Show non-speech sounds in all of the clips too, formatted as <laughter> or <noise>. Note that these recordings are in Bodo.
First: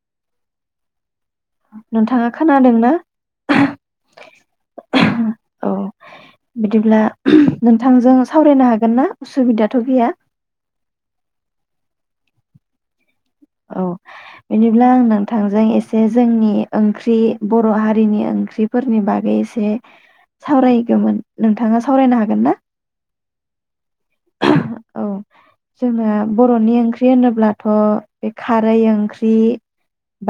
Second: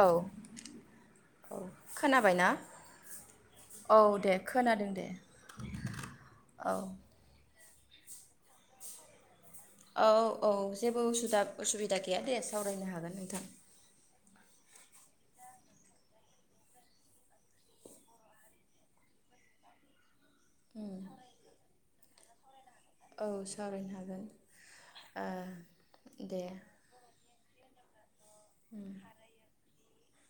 औ। औ नोंथाङा खोनाबाय ना खोनादोंना? औ दे खोनादों दे औ औ। बिदिब्ला नोंथांजों सावरायनो हागोन ना? उसुबिदाथ' गैया औ औ जेबो उसुदा-उसुबिदा गैया देस सावरायनो हागोन नोंथा। औ बिनिब्ला नोंथांजों एसे जोंनि ओंख्रि बर' हारिनि ओंख्रिफोरनि बागै एसे सावरायगौमोन नोंथाङा सो सावरायनो हागोन ना? औ सावरायनो हागोन औ आ दे। थ'। बे खारै उम ओंख्रि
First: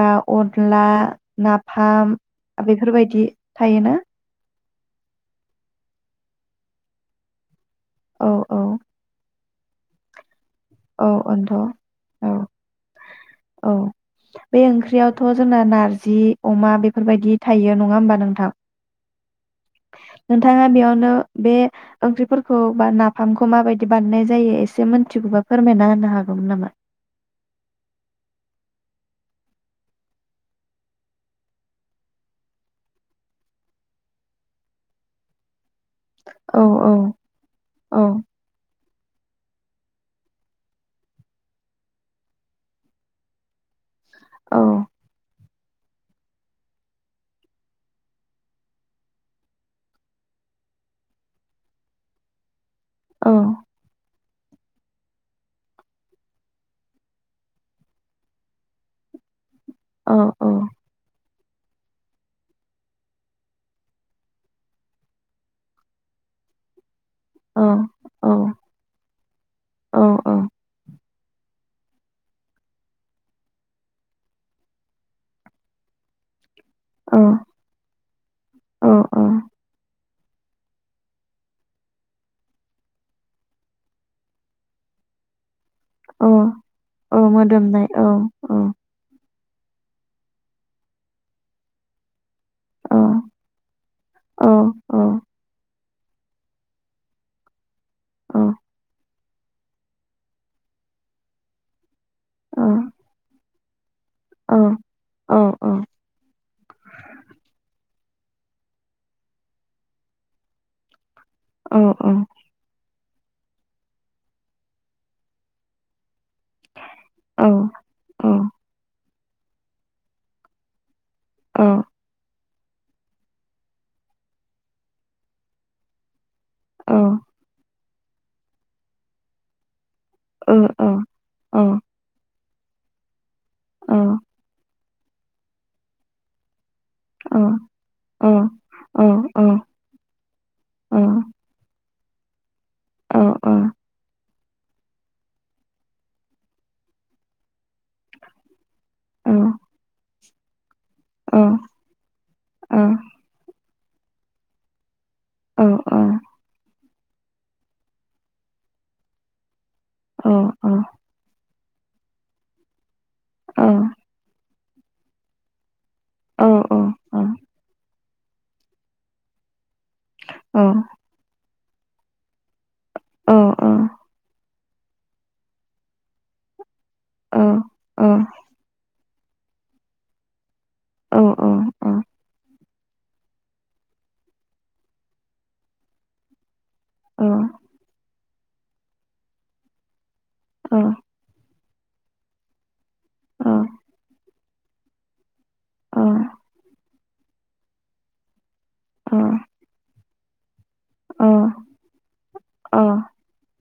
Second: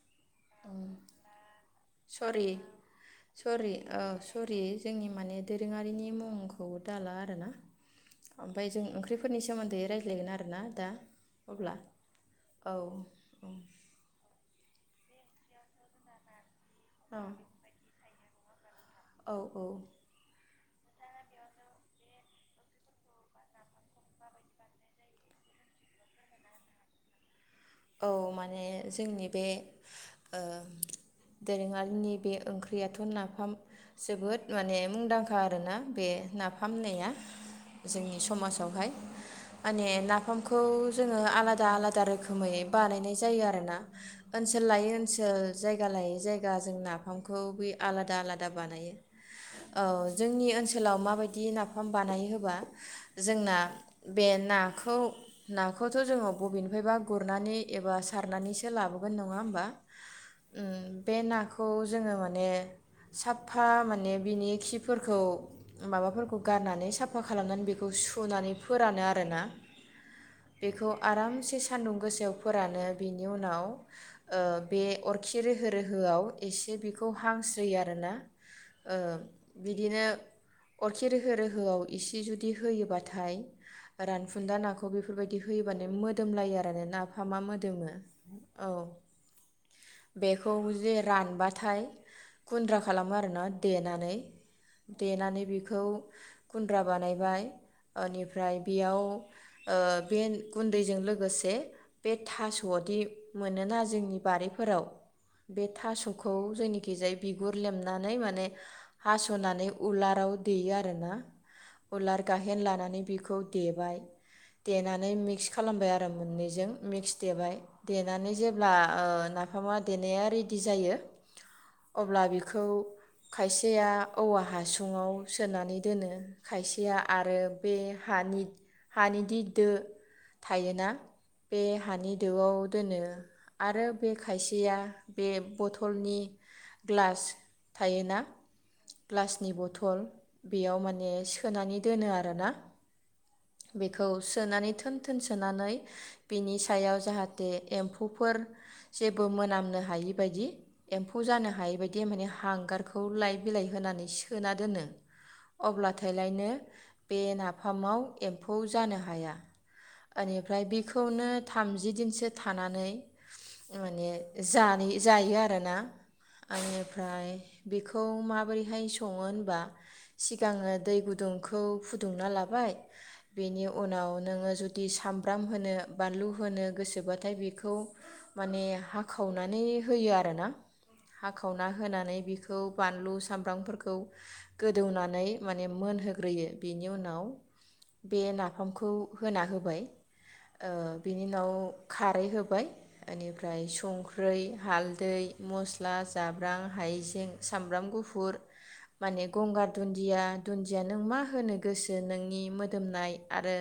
बाव उम अनला नाफाम सरि बेफोरबायदि सरि थायोना औ सरि जोंनि माने दोरोङारिनि मुंखौ दाला आरो ना। औ औ ओमफाय जों ओंख्रिफोरनि सोमोनदै रायज्लाइगो नाथ आरो ना दा औ ओनथ' अब्ला औ औ। बे ओंख्रियावथ' जोंना नारजि अमा बेफोरबायदि थायो नङा होमबा नों औ औ। थाङा बेयावनो बे ओंख्रिफोरखौ बा नाफामखौ माबायदि बानायनाय जायो एसे मोनथिगौबा फोरमायना होनो हागौमोन नामा औ माने जोंनि बे ओ दोरोङारिनि बे ओंख्रियाथ' नाफाम जोबोद माने मुंदांखा आरोना बे औ नाफाम होनाया जोंनि औ समासवहाय माने नाफामखौ जोङो आलादा आलादा रोखो गुमैयै बानायनाय जायो आरो ना औ ओनसोल लायो ओनसोल जायगा लायै जायगा जों नाफामखौ बे आलादा आलादा बानायो औ जोंनि ओनसोलाव माबायदि नाफाम बानायो होबा औ जोंना बे नाखौ नाखौथ' जोङो बबेनिफायबा गुरनानै एबा सारनानैसो लाबोगोन नङा होमबा? औ उम बे ना खौ जोङो माने साफ्फा माने बिनि खिफोरखौ माबाफोरखौ गारनानै साफ फा औ खालामनानै बेखौ सुनानै फोरानो आरोना औ बेखौ आरामसे सान्दुं गोसायाव फोरानो बिनि उनाव ओ बे अरखि रोहो रोहोआव एसे बेखौ औ हांस्रोयो आरोना। औ ओ बिदिनो अरखि रोहो रोहोआव इसे जुदि होयोबाथाय रानफुन्दा नाखौ बेफोरबायदि होयो बानो औ मोदोम लायो आरो। आरो औ नाफामा मोदोमनाय मोदोमो औ औ। बेखौ जे रानबाथाय गुन्द्रा औ खालामो आरोना देनानै, औ देनानै बेखौ गुन्द्रा बानायबाय औ ओनिफ्राय बियाव ओ बे गुन्दैजों लोगोसे बे बे औ थास'अदि मोनोना जोंनि औ बारिफोराव औ बे थास'खौ जोंनिखैजाय बिगुर लेमना नै माने हास'नानै उलाराव देयो आरोना। औ उलार गाहेन लानानै बिखौ देबाय देनानै मिक्स खालामबाय आ मोननैजों मिक्स देबाय, देनानै जेब्ला ओ नाफामा देनाया रेडि जायो। ओ अब्ला बिखौ खायसेया औवा हासुङाव सोनानै दोनो। खायसेया आरो बे हानि हानि दि दो ओ थायोना अह। बे हानि दोवाव दोनो आरो बे खायसेया बे बथलनि ग्लास औ थायोना औ औ औ ग्लासनि बथल बेयाव औ माने सोनानै दोनो आरोना औ औ बेखौ सोनानै थोन थोन सोनानै बिनि सायाव जाहाथे एम्फौफोर औ जेबो मोनामनो हायि बायदि, एम्फौ जानो हायि बायदि माने हांगारखौ लाइ बिलाइ होनानै सोना दोनो। अब्लाथायलायनो बे नाफामाव एम्फौ जानो हाया एनिफ ओमफ्राय बेखौनो थामजि दिनसो थानानै औ माने जायो जायोआरोना आनिफ्राय बेखौ माबोरैहाय संङो होनबा सिगाङो दै गुदुंखौ खौ फुदुंना लाबाय बेनि उनाव नोंङो जुलि साम ब्राम होनो बानलु होनो गोसो जोबाथाय बेखौ माने हाखावनानै होयो आरोना हाखावना होना होनानै बेखौ बानलु सामब्रामफोरखौ गोदौनानै माने मोनहोग्रोयो बेनि उनाव बे नाफामखौ होना होबाय औ ओ औ बिनि उनाव खारै होबाय बेनिफ्राय संख्रि, हालदै मस्ला, औ जाब्रां, हाइजें, सामब्राम गुफुर, माने गंगार दुन्दिया दुन्दिया नों मा होनो गोसो नों नि मोदोमनाय आरो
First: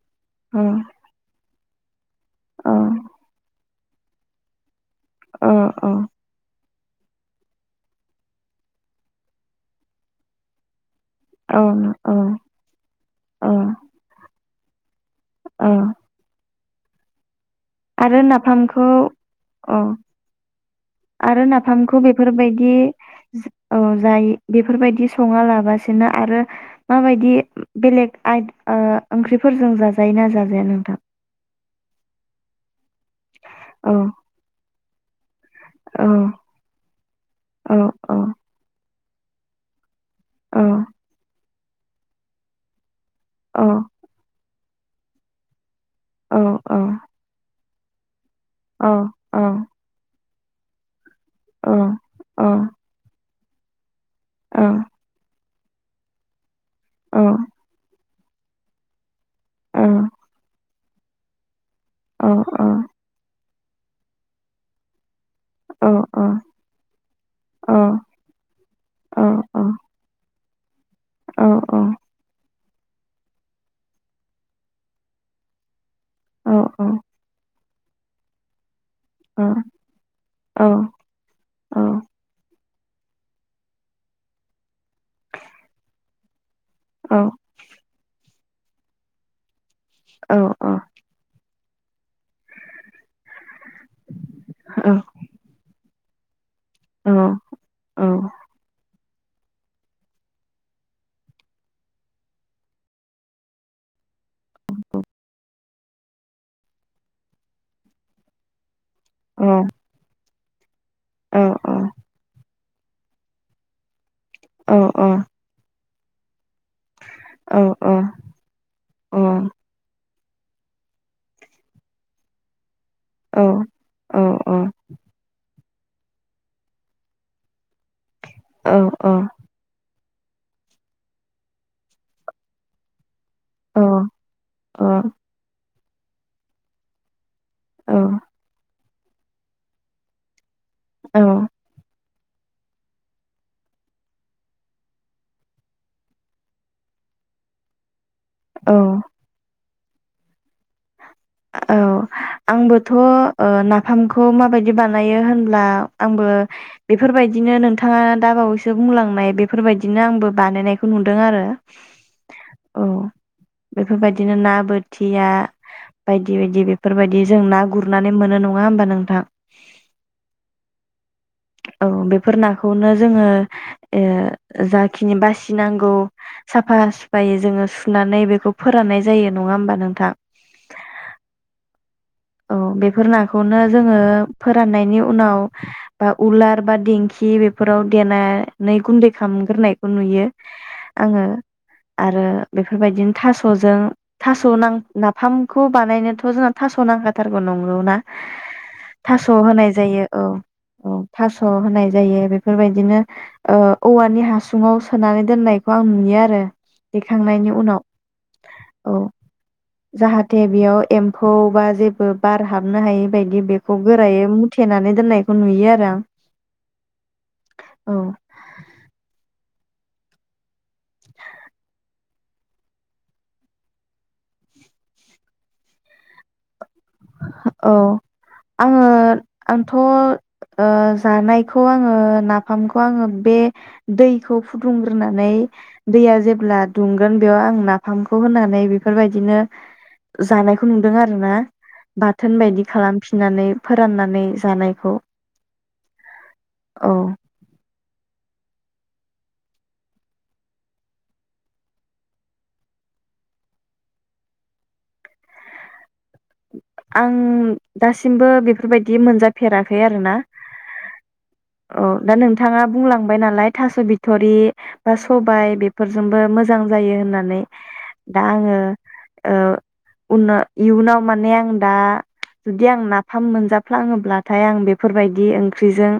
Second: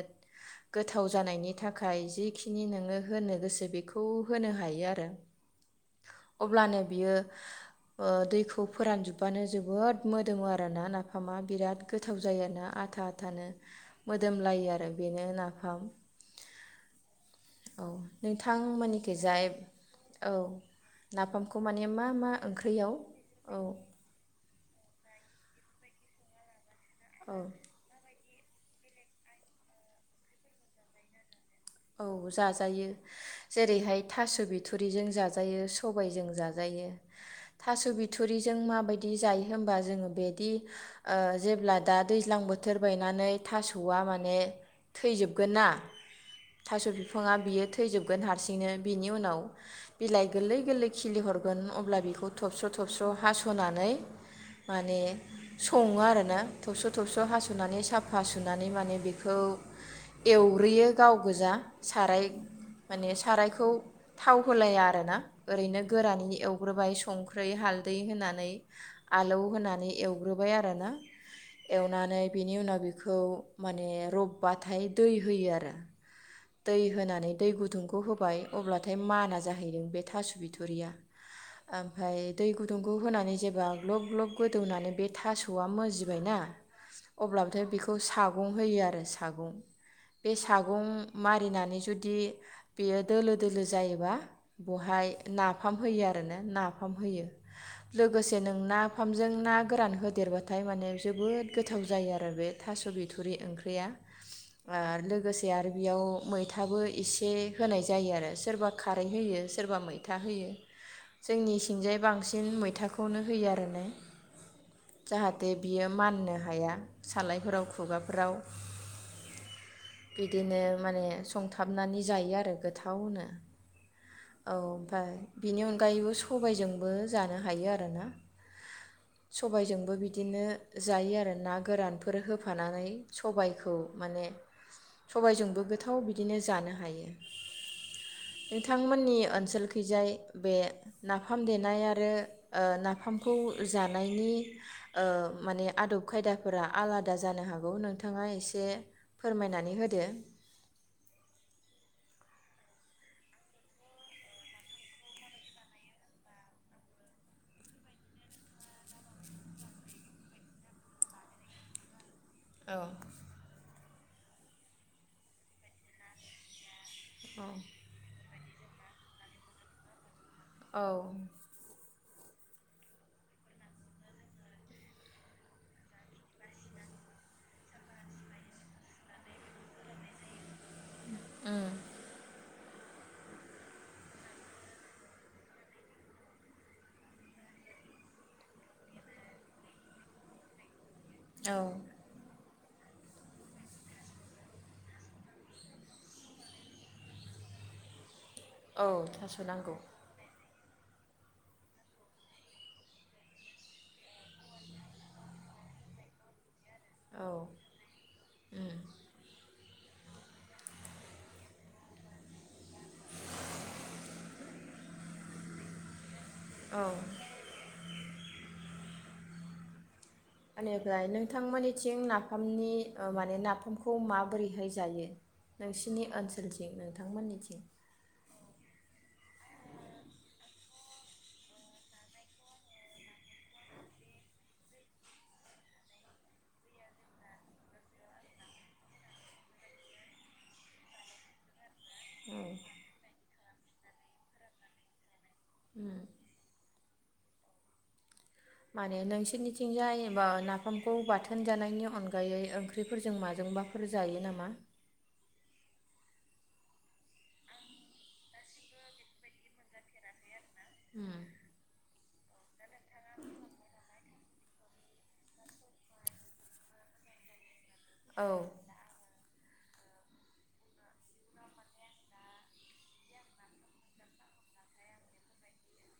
गोथाव गोथाव जानायनि थाखाय जिखिनि नोङो होनो गोसो बेखौ होनो हायो आरो अब्लानो बियो ओ दैखौ फोरानजोबबानो जोबोद मोदोमो आरोना नाफामा बिराद गोथाव जायो आरोना आथा आथानो मोदोमलायो आरो बेनो नाफाम, औ आरो नाफामखौ नोंथांमोननिखैजाय औ औ आरो माने नाफामखौ मा मा बेफोरबायदि ओंख्रियाव औ जाय बेफोरबायदि सङा लाबासिनो आरो माबायदि औ बेलेग आइ ओ ओंख्रिफोरजों जाजायो ना जाजाया नोंथां? औ जाजायो औ जेरैहाय थास बिथ फुरिजों जा जाजायो औ सबायजों जाजायो औ थास औ बिथरिजों माबायदि बिदि जायो होनबा जोङो बिदि औ ओ जेब्ला दा दैज्लां बोथोर बाय नानै औ थासआ माने थैजोबगोन ना औ औ थास बिफाङा बियो थै थैजोब हारसिंनो बिनि उनाव औ बिलाइ गोरलै गोरलै खिलि हरगोन अब्ला बेखौ औ थबस्र थबस्र हास' होनानै औ माने सङो आरोना थौस' औ थौबस' हास'नानै साफ हासनानै माने बे खौ औ एवग्रोयो <unintelligible> गोजा साराय औ माने सारायखौ खौ थाव होलाया आरोना ओरैनो औ गोरानै औ एवग्रोबाय संख्रि हालदै होनानै आलौ औ होनानै एवग्रो बाय आरोना एवनानै बिनि उनाव बेखौ माने रबबाथाय दै होयो आरो दै होनानै दै गुदुं खौ होबाय अब्ला थाय माना जाहैबाय बे थास' बिथ'रिया ओमफ्राय दै गु दुंखौ होनानै जेब्ला ग्लब ग्लब गोदौनानै बे थास'आ मजिबाय ना अब्लाबोथाय' बेखौ साग गं होयो आरो सागं बे औ औ सागं मारिनानै जुदि बेयो दोलो दोलो जायोबा बहाय नाफाम होयो आरो <unintelligible> नाफाम होयो लोगोसे नों ना फामजों ना गोरान होदेरबाथाय माने जोबोद गोथाव जायो आरो बे थास' बिथुरि ओंख्रिया ओ लोगोसे आरो बेयाव मैथाबो एसे होनाय जायो आरो सोरबा खारै होयो सोरबा मैथा होयो जोंनि औ सिंजाय बांसिन मै थाखौनो होयो आरोना औ औ जाहाथे बियो माननो हाया औ सालायफोराव खुगाफोराव औ बिदिनो माने संथाबनानै जायो आरो गो थावनो औ औ ओमफाय बिनि अन गायैबो सबायजोंबो जानो हायो आरोना सबायजोंबो बि दिनो जायो आरो ना गोरानफोर होफानानै सबायखौ औ माने सयजोंबो गोथाव बिदिनो जानो हायो थांमोननि ओनसोलखैजाय बे नाफाम देनाय आरो ओ नाफामखौ जानायनि ओ माने आदब खायदाफोरा आलादा जानो हागौ नोंथां थांङा एसे औ फोरमायनानै होद दो औ आंबोथ' ओ नाफामखौ माबायदि बानायो होनब्ला आंबो बेफोरबायदिनो नोंथाङा दाबावैसो बुंलांनाय बेफोरबायदिनो आंबो बानायनायखौ नुदों आरो औ बेफोरबायदिनो ना बोथिया बायदि बायदि बे फोरबायदि जों ना गुरनानै मोनो नङा ङा होमबा नोंथां? औ औ बेफोर नाखौनो जोङो ओ जाखिनि बासिनांगौ साफा सुफायै जोङो सुनानै बेखौ फोराननाय जायो नङा होमबा नोंथां? उम औ बेफोर नाखौनो जोङो फोराननायनि उनाव बा उलार बा दिेंखि बेफोराव देनानै गुन्दै खालामग्रोनायखौ नुयो। आङो औ आरो बेफोरबायदिनो थास'जों थास' नां नाफामखौ बानायनोथ' जों थास' नांखाथारगौ नंगौ ना? औ थास' होनाय नांगौ जायो औ औ थास' होनाय जायो। बेफोरबायदिनो ओ औवानि हासुङाव सोनानै दोननायखौ आं नुयो आरो। औ देखांनायनि उनाव औ जाहाथे बेयाव एम्फौ बा जेबो बार हाबनो हायि बायदि बेखौ गोरायै मुथेनानै दोननाय खौ नुयो आरो आं। औ औ एनिफ्राय नोंथांमोननिथिं नाफामनि ओ माने नाफामखौ माबोरैहाय जायो? नोंसिनि ओनसोल थिं नोंथांमोननिथिं। औ आङो आंथ' ओ जानायखौ आङो नाफामखौ आङो बे दैखौ फुदुंग्रोनानै दैया जेब्ला दुंगोन बेयाव आं नाफामखौ होनानै बेफोरबायदिनो जानायखौ नुदों आरो ना। बाथोन बायदि खालामफिननानै फोराननानै जानायखौ उम औ माने नोंसोरनिथिंजाय बा नाफामखौ बाथोन जानायनि अनगायै ओंख्रिफोरजों माजोंबाफोर जायो नामा? आं दासिमबो बेफोरबायदि मोनजाफेराखै आरो ना। उम औ दा नोंथाङा बुंलांबाय नालाय थास' बि थ'रि बा सबाय बेफोरजोंबो मोजां जायो होननानै। दा औ आङो ओ उना इयुनाव माने आं दा जुदि आं नाफाम मोनजाफ्लाङोब्लाथाय आं बेफोरबायदि ओंख्रिजों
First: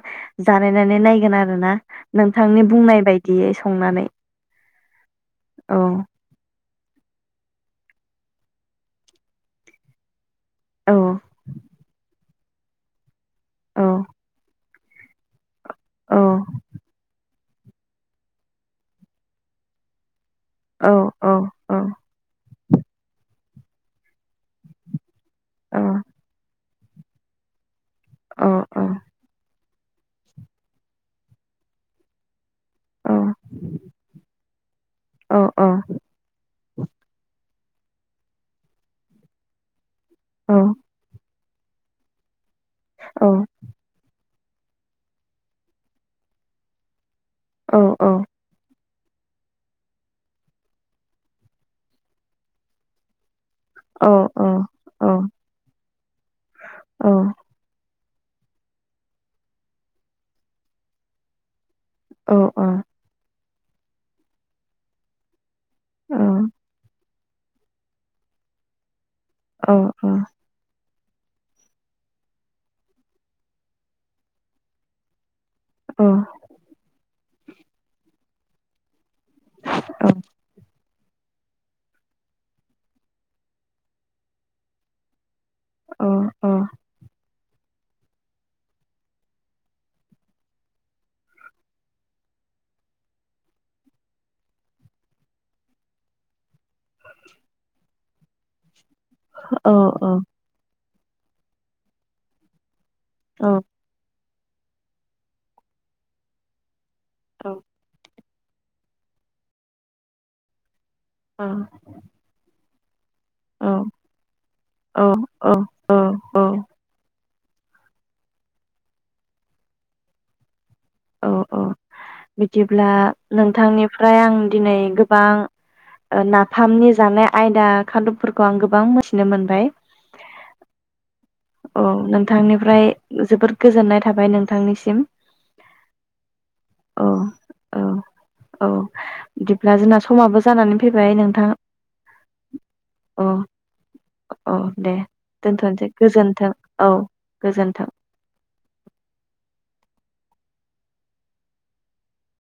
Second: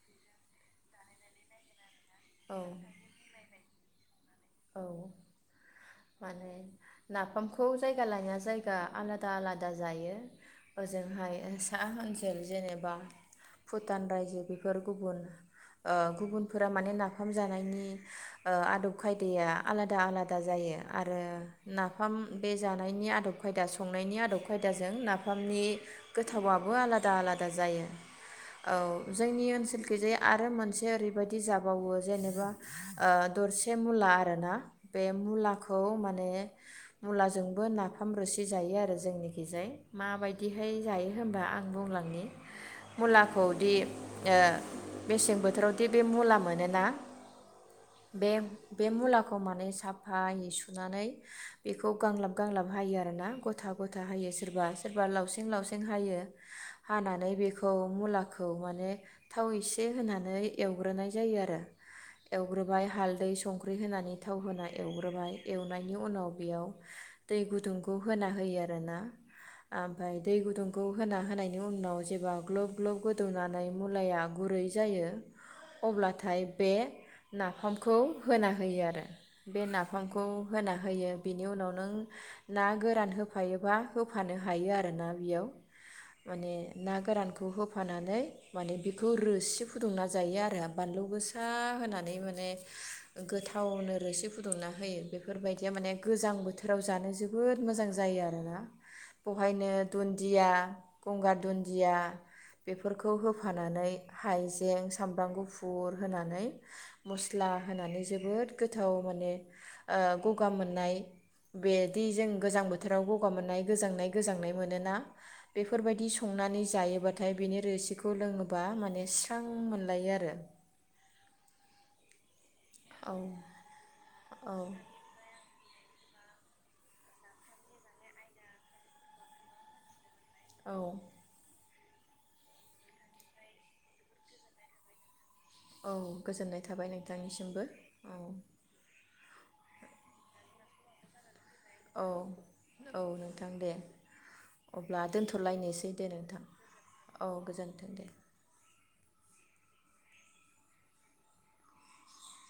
जानायनानै नायगोन आरो ना। नोंथांनि औ बुंनाय बायदियै‌। संनानै औ। औ माने नाफामखौ जायगा लाना जायगा आलादा आलादा जायो। औ ओजोंहाय ओ सा <unintelligible> जेनेबा औ भुतान रायजो <unintelligible> गुबुन ओ औ गुबुनफोरा माने ना फाम जानायनि आदब खायदाया आलादा आलादा जायो औ आरो औ नाफाम बे जानायनि आदब खायदा संनायनि आदब खायदाजों ना फामनि गोथावा बो आलादा आलादा जायो। औ जोंनि ओनसोल आरो मोनसे ओरैबायदि जाबावो जेनेबा ओ औ दरसि मुला आरोना बे औ मुलाखौ माने मुलाजों नाफाम रोसि जायो आरो जोंनिखिजाय माबायदिहाय जायो होनबा आं बुंलांनि मुलाखौ दि ओ मेसें बोथोरावदि बे मुला मोनोना बे बे मुलाखौ माने साफायै सुनानै बेखौ गांलाब गांलाब हायो आरोना गथा गथा हायो सोरबा सोरबा लावजें लावजें हायो हानानै बेखौ मुला खौ माने थाव एसे होनानै एवग्रोनाय जायो आरो एवग्रोबाय हालदै स संख्रि होनानै थाव होना एवग्रोबाय एवनायनि उनाव बेयाव दै गुदुंखौ होना होयो आरो ना ओमफ्राय दै गुदुं खौ होना होनायनि उनाव जेबब्ला ग्लब ग्लब गोदौनानै मुलाया गुरै जायो अब्लाथाय बे नाफामखौ होना होयो आरो बे नाफामखौ होना होयो बिनि उनाव नों ना गोरान होफायोबा होफानो हायो आरो ना बेयाव माने ना गोरानखौ बेखौ होफानानै माने बेखौ रोसि फुदुंना जायो आरो बानलु गोसा होनानै माने गोथावनो रोसि फुदुंना होयो बेफोरबायदिया माने गोजां बोथोर फोराव जानो जबोद मोजां जायो। जायो आरोना! बेहायनो दुन्दिया गंगार दुन्दिया। बेफोरखौ होफानानै हाइजें सामब्राम गुफुर होनानै मस्ला औ होनानै। जोबोद गोथाव माने गगा मोननाय। औ औ बेदि जों गोजां बोथोर। थोरावबो। गगा मोननाय गोजांनाय गोजांनाय मोनोना बेफोर बादि संनानै जायोबा थाय बिनि रोसिखौ लोङोबा माने स्रां मोनलायो आरो। औ औ। बिदिब्ला औ नोंथांनिफ्राय आं औ दिनै गोबां। नाफामनि जानाय आयदा खादबफोरखौ आं गोबां मिथिनो मोनबाय औ। औ नोंथांनिफ्राय जोबोद गोजोननाय थाबाय नोंथांनिसिम। औ गोजोननाय थाबाय औ नोंथांनिसिमबो औ। औ बिदिब्ला जोंना समाबो जानानै फैबाय नोंथां। औ औ अ नोंथां दे अ दे अब्ला दोनथ'नोसै दोनथ'लायनोसै। दे नोंथां गोजोन्थों औ गोजोन्थों।